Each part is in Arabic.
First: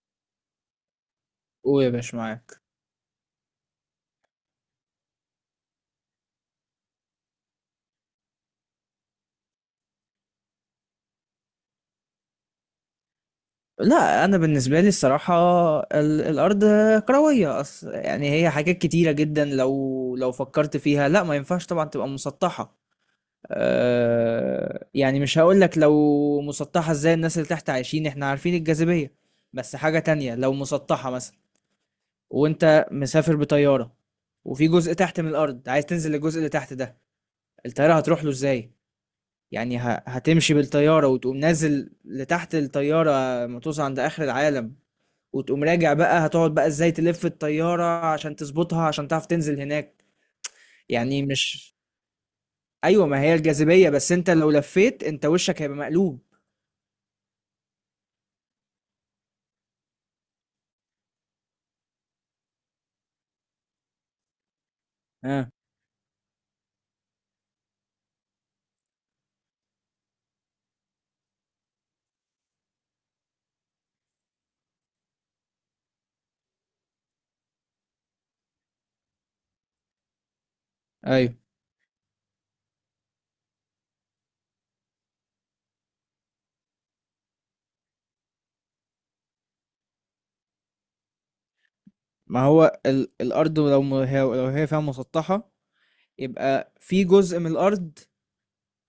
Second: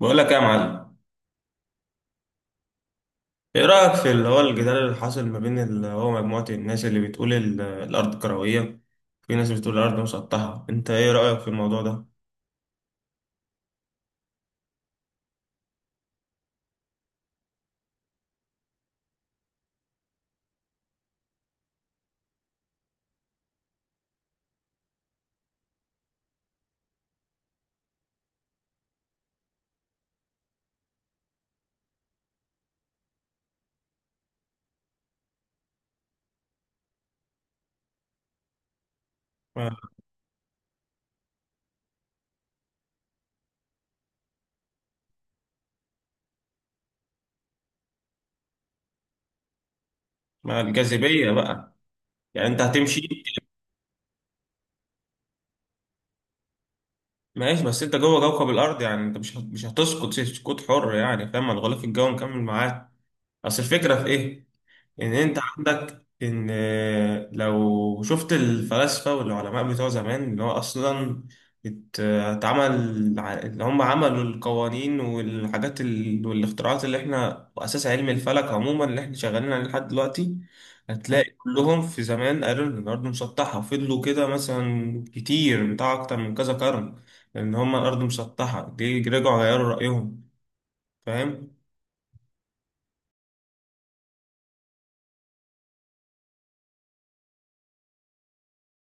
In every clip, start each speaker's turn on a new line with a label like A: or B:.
A: بقول لك إيه يا معلم.
B: قول يا باشا معاك.
A: ايه رأيك في اللي هو الجدال اللي حاصل ما بين اللي هو مجموعة الناس اللي بتقول الأرض كروية؟ في ناس بتقول الأرض مسطحة، انت ايه رأيك في الموضوع ده؟
B: لا، انا بالنسبه لي الصراحه الارض كرويه. اصل يعني هي حاجات كتيره جدا، لو فكرت فيها، لا ما ينفعش طبعا تبقى مسطحه. أه، يعني مش هقول لك لو مسطحه ازاي الناس اللي تحت عايشين، احنا عارفين الجاذبيه. بس حاجه تانية، لو مسطحه مثلا وانت مسافر بطياره، وفي جزء تحت من الارض عايز تنزل للجزء اللي تحت ده، الطياره هتروح له ازاي؟
A: ما
B: يعني هتمشي بالطيارة وتقوم نازل لتحت الطيارة، ما توصل عند آخر العالم وتقوم راجع. بقى هتقعد بقى ازاي تلف الطيارة عشان تظبطها عشان تعرف تنزل هناك؟
A: ما
B: يعني
A: الجاذبية
B: مش.
A: بقى. يعني انت هتمشي.
B: ايوه، ما هي الجاذبية، بس انت لو لفيت انت وشك هيبقى مقلوب.
A: ماشي، بس انت جوه كوكب الأرض، يعني انت مش هتسقط سقوط حر، يعني فاهم، الغلاف الجوي مكمل معاك. اصل الفكرة في ايه؟ ان انت
B: اه.
A: عندك ان لو شفت الفلاسفة والعلماء بتوع زمان اللي هو اصلا اللي هم عملوا القوانين والحاجات والاختراعات اللي احنا واساس علم الفلك عموما اللي احنا شغالين عليه لحد دلوقتي. هتلاقي
B: ايوه،
A: كلهم في زمان قالوا ان الارض مسطحة وفضلوا كده مثلا كتير بتاع اكتر من كذا قرن، ان هم الارض مسطحة دي رجعوا غيروا رأيهم، فاهم.
B: ما هو الارض لو لو هي فيها مسطحة، يبقى في جزء من الارض.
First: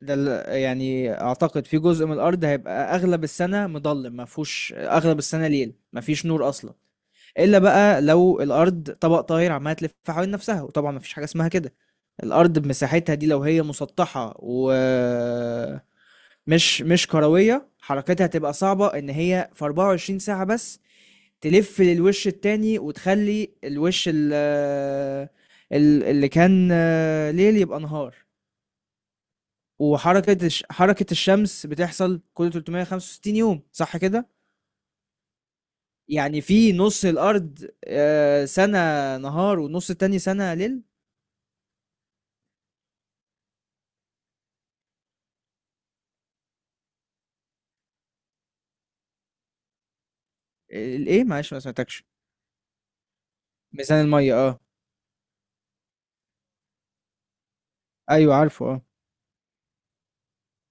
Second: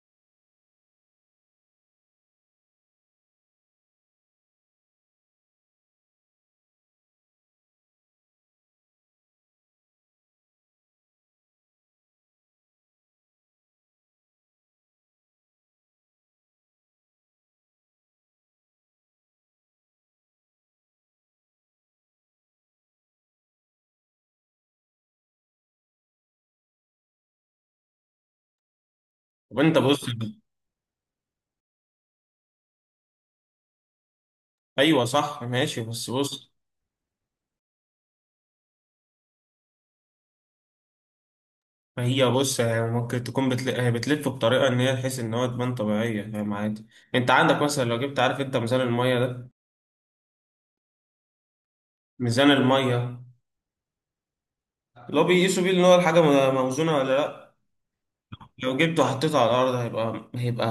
B: ده يعني اعتقد في جزء من الارض هيبقى اغلب السنه مظلم، ما فيهوش، اغلب السنه ليل، ما فيش نور اصلا. الا بقى لو الارض طبق طاير عماله تلف حوالين نفسها، وطبعا ما فيش حاجه اسمها كده. الارض بمساحتها دي لو هي مسطحه ومش مش مش كرويه، حركتها هتبقى صعبه، ان هي في 24 ساعه بس تلف للوش التاني وتخلي الوش اللي كان ليل يبقى نهار.
A: طب انت بص.
B: وحركة الشمس بتحصل كل 365 يوم، صح كده؟
A: ايوه صح، ماشي بس
B: يعني
A: بص.
B: في نص الأرض سنة نهار والنص التاني سنة ليل.
A: ما هي بص هي ممكن تكون هي بتلف بطريقه ان هي تحس ان هو تبان طبيعيه، فاهم، عادي. انت عندك مثلا لو جبت، عارف انت ميزان الميه ده؟
B: الإيه؟ معلش ما سمعتكش.
A: ميزان الميه،
B: ميزان المية، اه.
A: لو بيقيسوا بيه ان هو الحاجه موزونه ولا لا.
B: أيوه عارفه،
A: لو
B: اه.
A: جبته وحطيته على الارض هيبقى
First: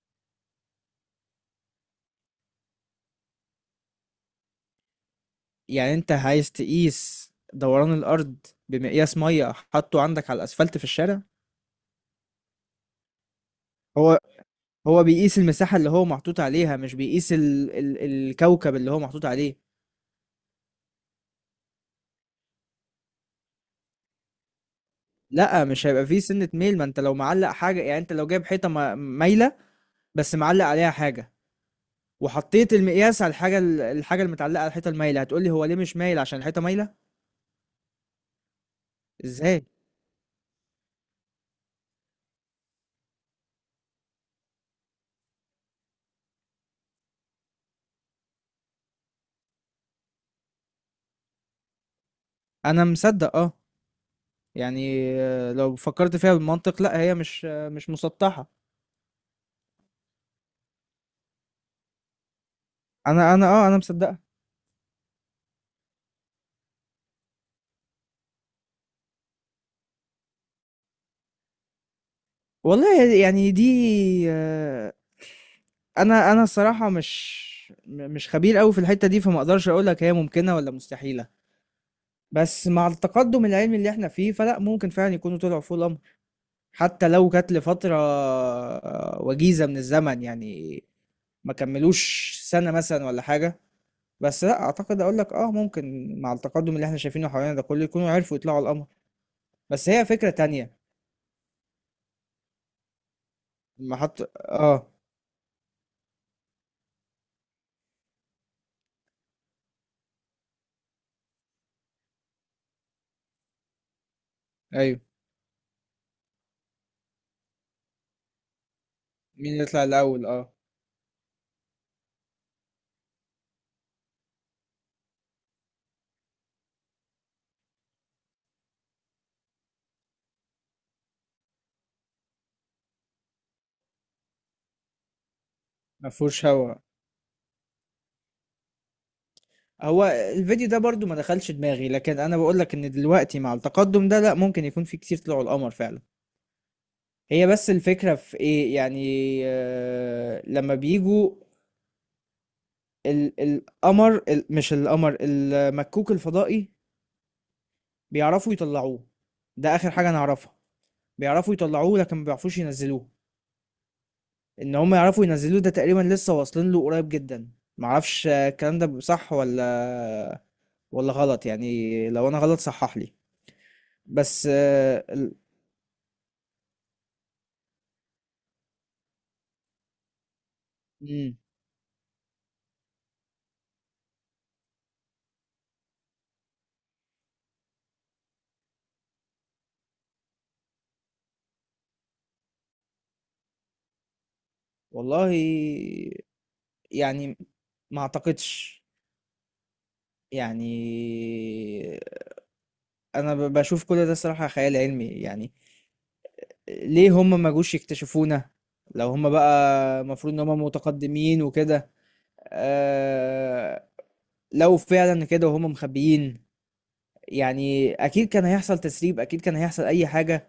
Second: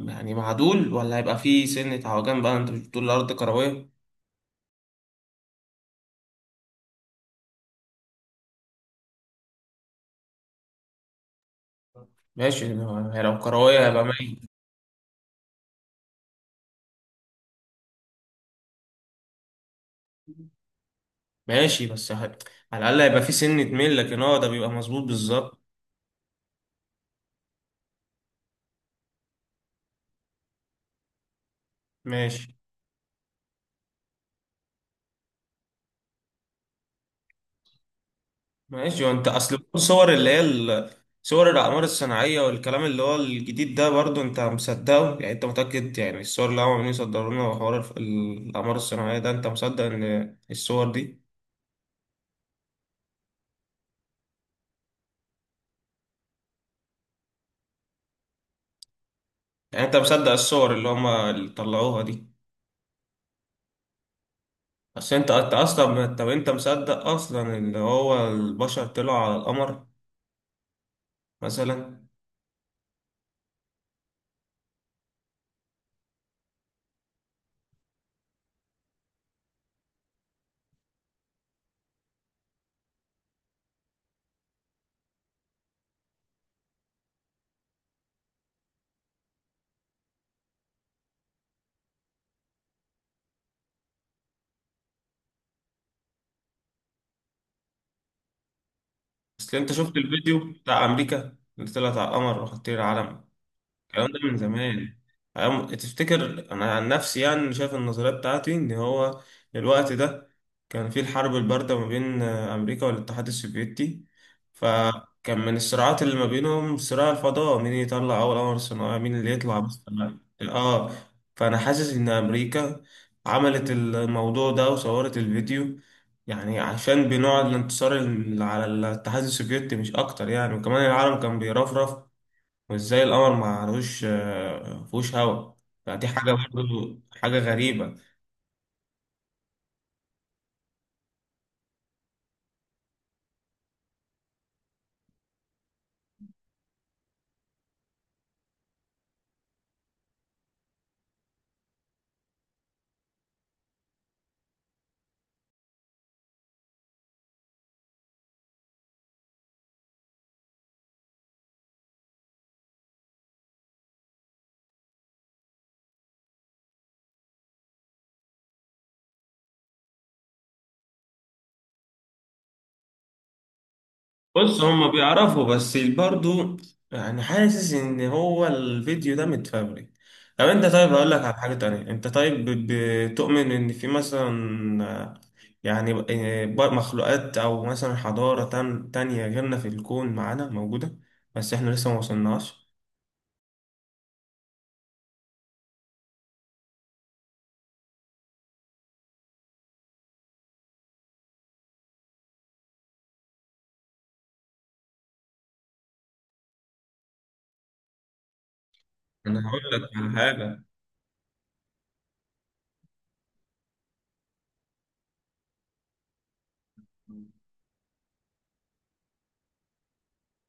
A: يعني معدول ولا هيبقى فيه سنه عوجان بقى؟ انت مش بتقول الارض كرويه؟
B: يعني أنت عايز تقيس دوران الأرض بمقياس مية حاطه عندك على الأسفلت في الشارع؟
A: ماشي، لو كرويه هيبقى
B: هو
A: مايل.
B: هو بيقيس المساحة اللي هو محطوط عليها، مش بيقيس الكوكب اللي هو محطوط عليه.
A: ماشي بس على الاقل هيبقى فيه سنه ميل، لكن هو ده بيبقى مظبوط بالظبط.
B: لا، مش هيبقى فيه سنة ميل. ما انت لو معلق حاجة، يعني انت لو جايب حيطة مايلة بس معلق عليها حاجة،
A: ماشي
B: وحطيت المقياس على الحاجة، الحاجة المتعلقة على الحيطة المايلة هتقولي هو ليه مش مايل؟ عشان الحيطة مايلة.
A: ماشي وانت
B: ازاي؟
A: اصل الصور اللي هي صور الاعمار الصناعيه والكلام اللي هو الجديد ده برضو انت مصدقه؟ يعني انت متاكد يعني الصور اللي هم عمالين يصدروا لنا وحوار الاعمار الصناعيه ده انت مصدق ان الصور دي؟
B: انا مصدق، اه. يعني لو فكرت فيها بالمنطق، لا هي مش مسطحة.
A: يعني انت مصدق الصور اللي هم اللي طلعوها دي؟
B: انا مصدقها.
A: اصل انت اصلا، طب انت مصدق اصلا ان هو البشر طلعوا على القمر مثلا؟
B: والله يعني دي آه، انا الصراحة مش خبير قوي في الحتة دي، فما اقدرش اقول لك هي ممكنة ولا مستحيلة. بس مع التقدم العلمي اللي احنا فيه، فلا، ممكن فعلا يكونوا طلعوا فوق الامر، حتى لو كانت لفترة وجيزة من الزمن، يعني ما كملوش سنة مثلا ولا حاجة. بس لا، اعتقد اقول لك اه، ممكن مع التقدم اللي احنا شايفينه حوالينا ده كله يكونوا عرفوا يطلعوا على القمر.
A: اصل انت
B: بس
A: شفت
B: هي فكرة
A: الفيديو
B: تانية
A: بتاع امريكا اللي طلعت على القمر وحطيت العلم؟
B: لما
A: الكلام ده
B: حط
A: من
B: اه.
A: زمان. تفتكر، انا عن نفسي يعني شايف النظريه بتاعتي ان هو الوقت ده كان في الحرب البارده ما بين امريكا والاتحاد السوفيتي،
B: ايوه،
A: فكان من الصراعات اللي ما بينهم صراع الفضاء، مين يطلع اول قمر صناعي، مين اللي يطلع
B: مين
A: بس.
B: يطلع الاول، اه.
A: اه. فانا حاسس ان امريكا عملت الموضوع ده وصورت الفيديو يعني عشان بنوع الانتصار على الاتحاد السوفيتي مش اكتر يعني. وكمان العالم كان بيرفرف، وازاي القمر ما لهوش فيهوش هوا، فدي
B: ما
A: حاجة
B: فيهوش هوا.
A: برضو حاجة غريبة.
B: هو الفيديو ده برضو ما دخلش دماغي، لكن انا بقول لك ان دلوقتي مع التقدم ده، لا، ممكن يكون في كتير طلعوا القمر فعلا. هي بس الفكرة في ايه يعني؟ لما بيجوا ال القمر ال مش القمر المكوك الفضائي، بيعرفوا يطلعوه. ده اخر حاجة انا اعرفها، بيعرفوا يطلعوه لكن ما بيعرفوش ينزلوه. ان هم يعرفوا ينزلوه، ده تقريبا لسه واصلين له قريب جدا. معرفش الكلام ده صح ولا غلط. يعني لو انا غلط صحح لي. بس
A: بص هما بيعرفوا بس برضو. يعني حاسس ان هو الفيديو ده متفبرك. طب انت، طيب هقول لك على
B: مم.
A: حاجة تانية، انت طيب بتؤمن ان في مثلا آه، يعني مخلوقات او مثلا حضارة تانية غيرنا في الكون معانا موجودة بس احنا لسه ما وصلناش؟
B: والله يعني، ما اعتقدش. يعني انا بشوف كل ده الصراحة خيال علمي يعني. ليه هم ما جوش يكتشفونا لو هم
A: انا هقول لك
B: بقى
A: على
B: المفروض ان هم
A: حاجة
B: متقدمين وكده؟ آه، لو فعلا كده وهم مخبيين، يعني اكيد كان هيحصل تسريب، اكيد كان هيحصل اي حاجة.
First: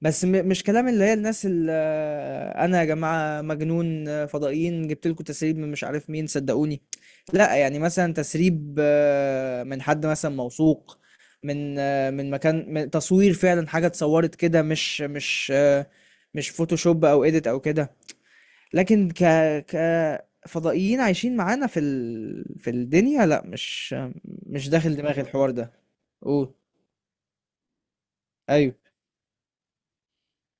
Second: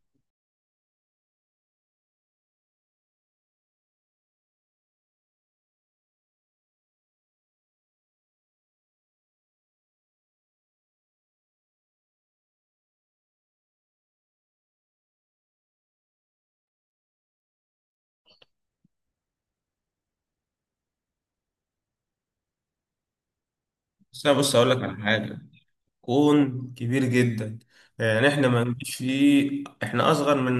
B: بس مش كلام اللي هي الناس اللي: انا يا جماعه مجنون فضائيين، جبت لكم تسريب من مش عارف مين، صدقوني. لا، يعني مثلا تسريب من حد مثلا موثوق، من من مكان، من تصوير فعلا حاجه اتصورت كده، مش فوتوشوب او اديت او كده. لكن ك ك فضائيين عايشين معانا في الدنيا، لا، مش
A: بس انا بص هقول لك
B: داخل
A: على
B: دماغي
A: حاجة.
B: الحوار ده. قول.
A: كون كبير جدا، يعني احنا ما
B: ايوه.
A: نجيش فيه، احنا اصغر من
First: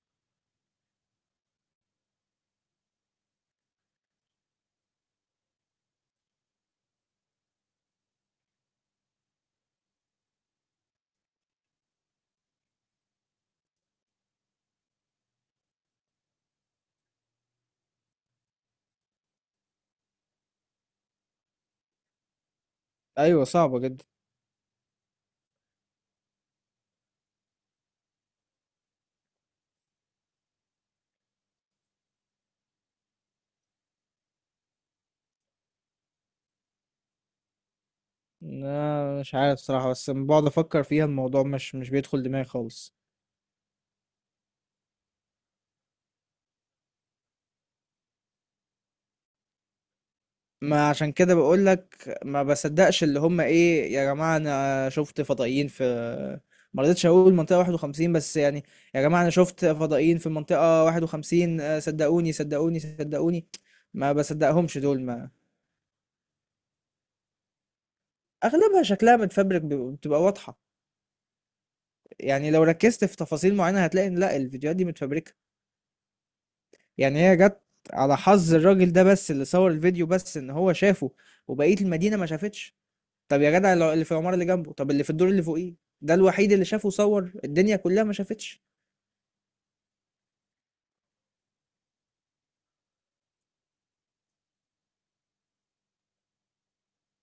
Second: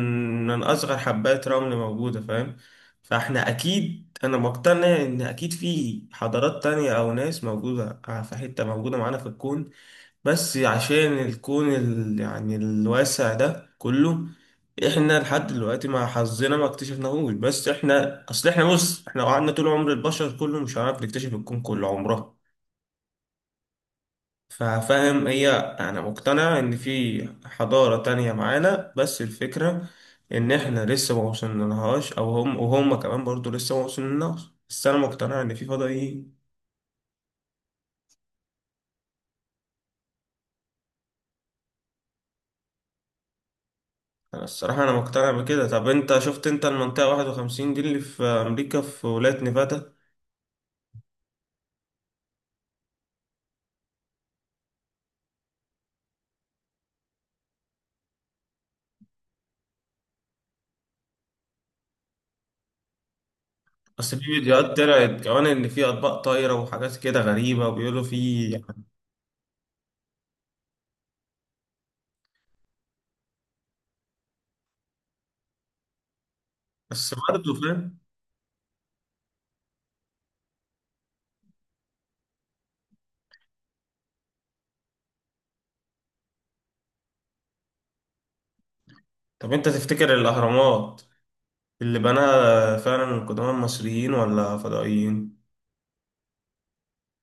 A: من اصغر حبات رمل موجودة، فاهم. فاحنا اكيد، انا مقتنع ان اكيد في حضارات تانية او ناس موجودة في حتة موجودة معانا في الكون، بس عشان الكون يعني الواسع ده كله احنا لحد دلوقتي مع حظنا ما اكتشفناهوش. بس احنا اصل احنا بص احنا لو قعدنا طول عمر البشر كله مش هنعرف نكتشف الكون كله عمره،
B: ايوه، صعبه جدا.
A: ففاهم. هي انا مقتنع ان في حضارة تانية معانا، بس الفكرة ان احنا لسه ما وصلنالهاش، او هم وهم كمان برضو لسه ما وصلنالهاش، بس انا مقتنع ان في فضائيين.
B: لا مش عارف صراحة، بس لما بقعد افكر فيها الموضوع مش بيدخل دماغي خالص.
A: انا الصراحة انا مقتنع بكده. طب انت شفت انت المنطقة 51 دي اللي في امريكا في ولاية نيفادا؟
B: ما عشان كده بقول لك ما بصدقش اللي هم: ايه يا جماعة انا شفت فضائيين في. ما رضيتش اقول منطقة 51 بس يعني. يا جماعة انا شفت فضائيين في منطقة 51، آه، صدقوني صدقوني صدقوني. ما
A: اصل في فيديوهات
B: بصدقهمش دول.
A: طلعت
B: ما
A: كمان ان في اطباق طايرة وحاجات كده غريبة وبيقولوا في.
B: اغلبها شكلها متفبرك، بتبقى واضحة، يعني لو ركزت في تفاصيل معينة هتلاقي ان لا، الفيديوهات دي متفبركة.
A: بس
B: يعني هي
A: برضه
B: جت
A: فاهم.
B: على حظ الراجل ده بس اللي صور الفيديو، بس ان هو شافه وبقية المدينة ما شافتش. طب يا جدع، اللي في العمارة اللي جنبه، طب اللي في الدور اللي فوقيه؟ ده الوحيد اللي شافه؟ صور الدنيا كلها ما شافتش.
A: طب انت تفتكر الاهرامات اللي بناها فعلا القدماء المصريين ولا فضائيين؟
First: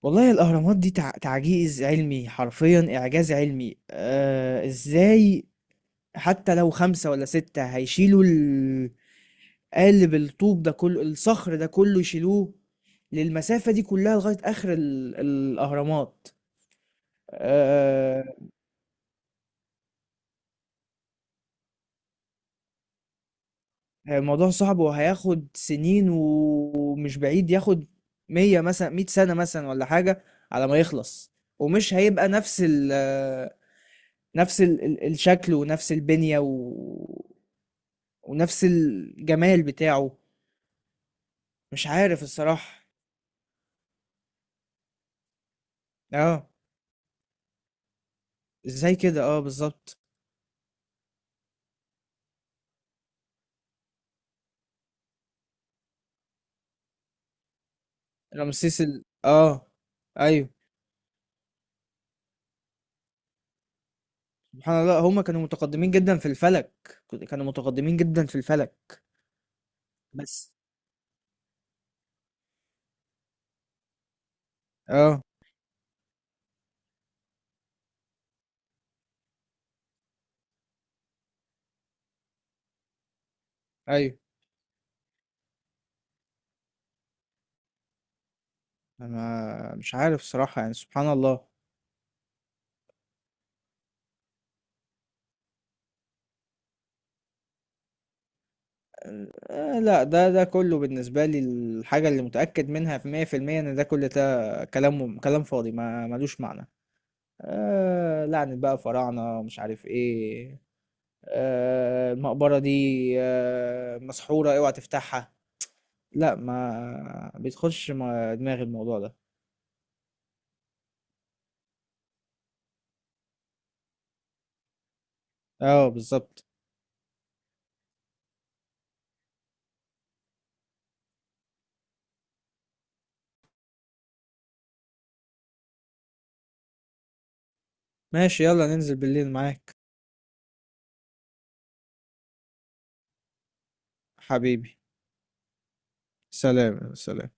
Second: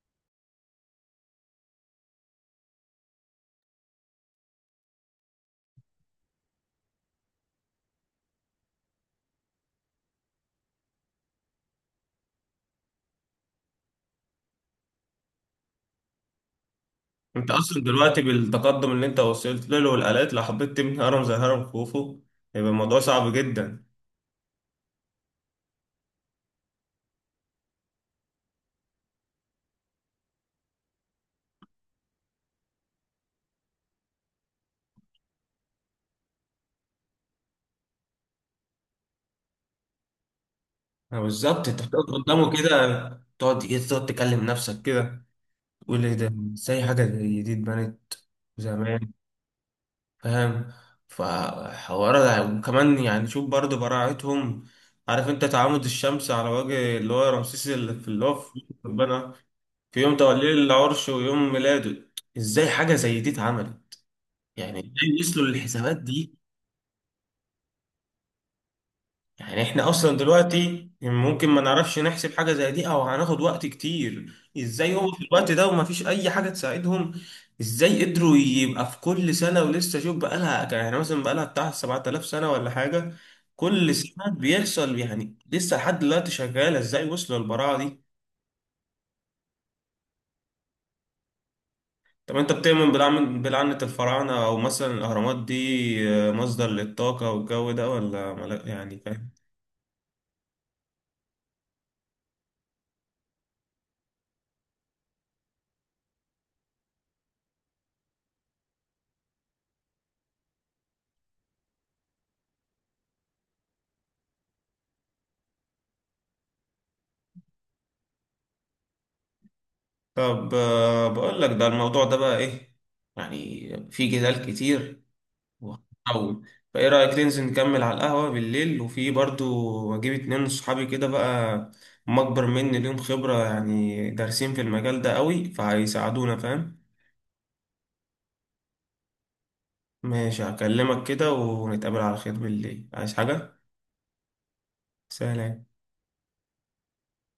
B: والله الأهرامات دي تعجيز علمي، حرفيا إعجاز علمي. إزاي حتى لو خمسة ولا ستة هيشيلوا قالب الطوب ده كله، الصخر ده كله، يشيلوه للمسافة دي كلها لغاية آخر الأهرامات.
A: انت اصلا دلوقتي بالتقدم اللي انت وصلت له والالات، لو حبيت تبني هرم زي هرم خوفو هيبقى الموضوع صعب جدا.
B: آه، الموضوع صعب وهياخد سنين، ومش بعيد ياخد مية مثلا، مية سنة مثلا ولا حاجة، على ما يخلص. ومش هيبقى نفس الشكل، ونفس البنية ونفس الجمال بتاعه.
A: اه بالظبط. انت
B: مش
A: بتقعد
B: عارف
A: قدامه كده،
B: الصراحة.
A: تقعد ايه، تقعد تكلم نفسك كده، تقول ايه ده،
B: اه.
A: ازاي حاجه زي دي اتبنت
B: ازاي
A: زمان،
B: كده؟ اه بالظبط.
A: فاهم. فحوار ده. وكمان يعني شوف برضه براعتهم. عارف انت تعامد الشمس على وجه اللي هو رمسيس اللي في اللي هو في
B: رمسيس ال
A: ربنا
B: اه
A: في يوم توليه
B: ايوه.
A: العرش ويوم ميلاده؟ ازاي حاجه زي دي اتعملت؟ يعني
B: سبحان الله،
A: ازاي
B: هما كانوا
A: وصلوا
B: متقدمين
A: للحسابات
B: جدا في
A: دي؟
B: الفلك. كانوا متقدمين جدا في الفلك.
A: يعني احنا اصلا
B: بس.
A: دلوقتي ممكن ما نعرفش نحسب حاجة زي دي او هناخد وقت كتير. ازاي هو
B: اه.
A: في الوقت ده وما فيش اي حاجة تساعدهم؟ ازاي قدروا يبقى في كل سنة، ولسه شوف، بقالها يعني مثلا بقالها بتاع 7000 سنة ولا حاجة، كل
B: ايوه.
A: سنة بيحصل، يعني لسه لحد دلوقتي شغالة. ازاي وصلوا للبراعة دي؟
B: أنا مش عارف صراحة يعني، سبحان الله.
A: طب انت بتؤمن بلعنة الفراعنة، او مثلا الاهرامات دي مصدر للطاقة والجو ده، ولا يعني فاهم؟
B: آه لا، ده كله بالنسبة لي الحاجة اللي متأكد منها في 100%، إن كل ده كلام فاضي، ما ملوش معنى. آه، لعنة بقى فراعنة، مش عارف إيه. آه، المقبرة دي آه مسحورة، أوعى تفتحها. لا، ما بيدخلش دماغي الموضوع ده.
A: طب بقول لك ده الموضوع ده بقى ايه، يعني في جدال كتير
B: اه بالظبط.
A: وهنطول. فايه رأيك ننزل نكمل على القهوة بالليل، وفي برضو اجيب اتنين من صحابي كده بقى، هم اكبر مني ليهم خبرة يعني دارسين في المجال ده قوي، فهيساعدونا فاهم.
B: ماشي، يلا ننزل بالليل معاك.
A: ماشي هكلمك كده ونتقابل على خير بالليل، عايز حاجة؟
B: حبيبي.
A: سلام.
B: سلام سلام.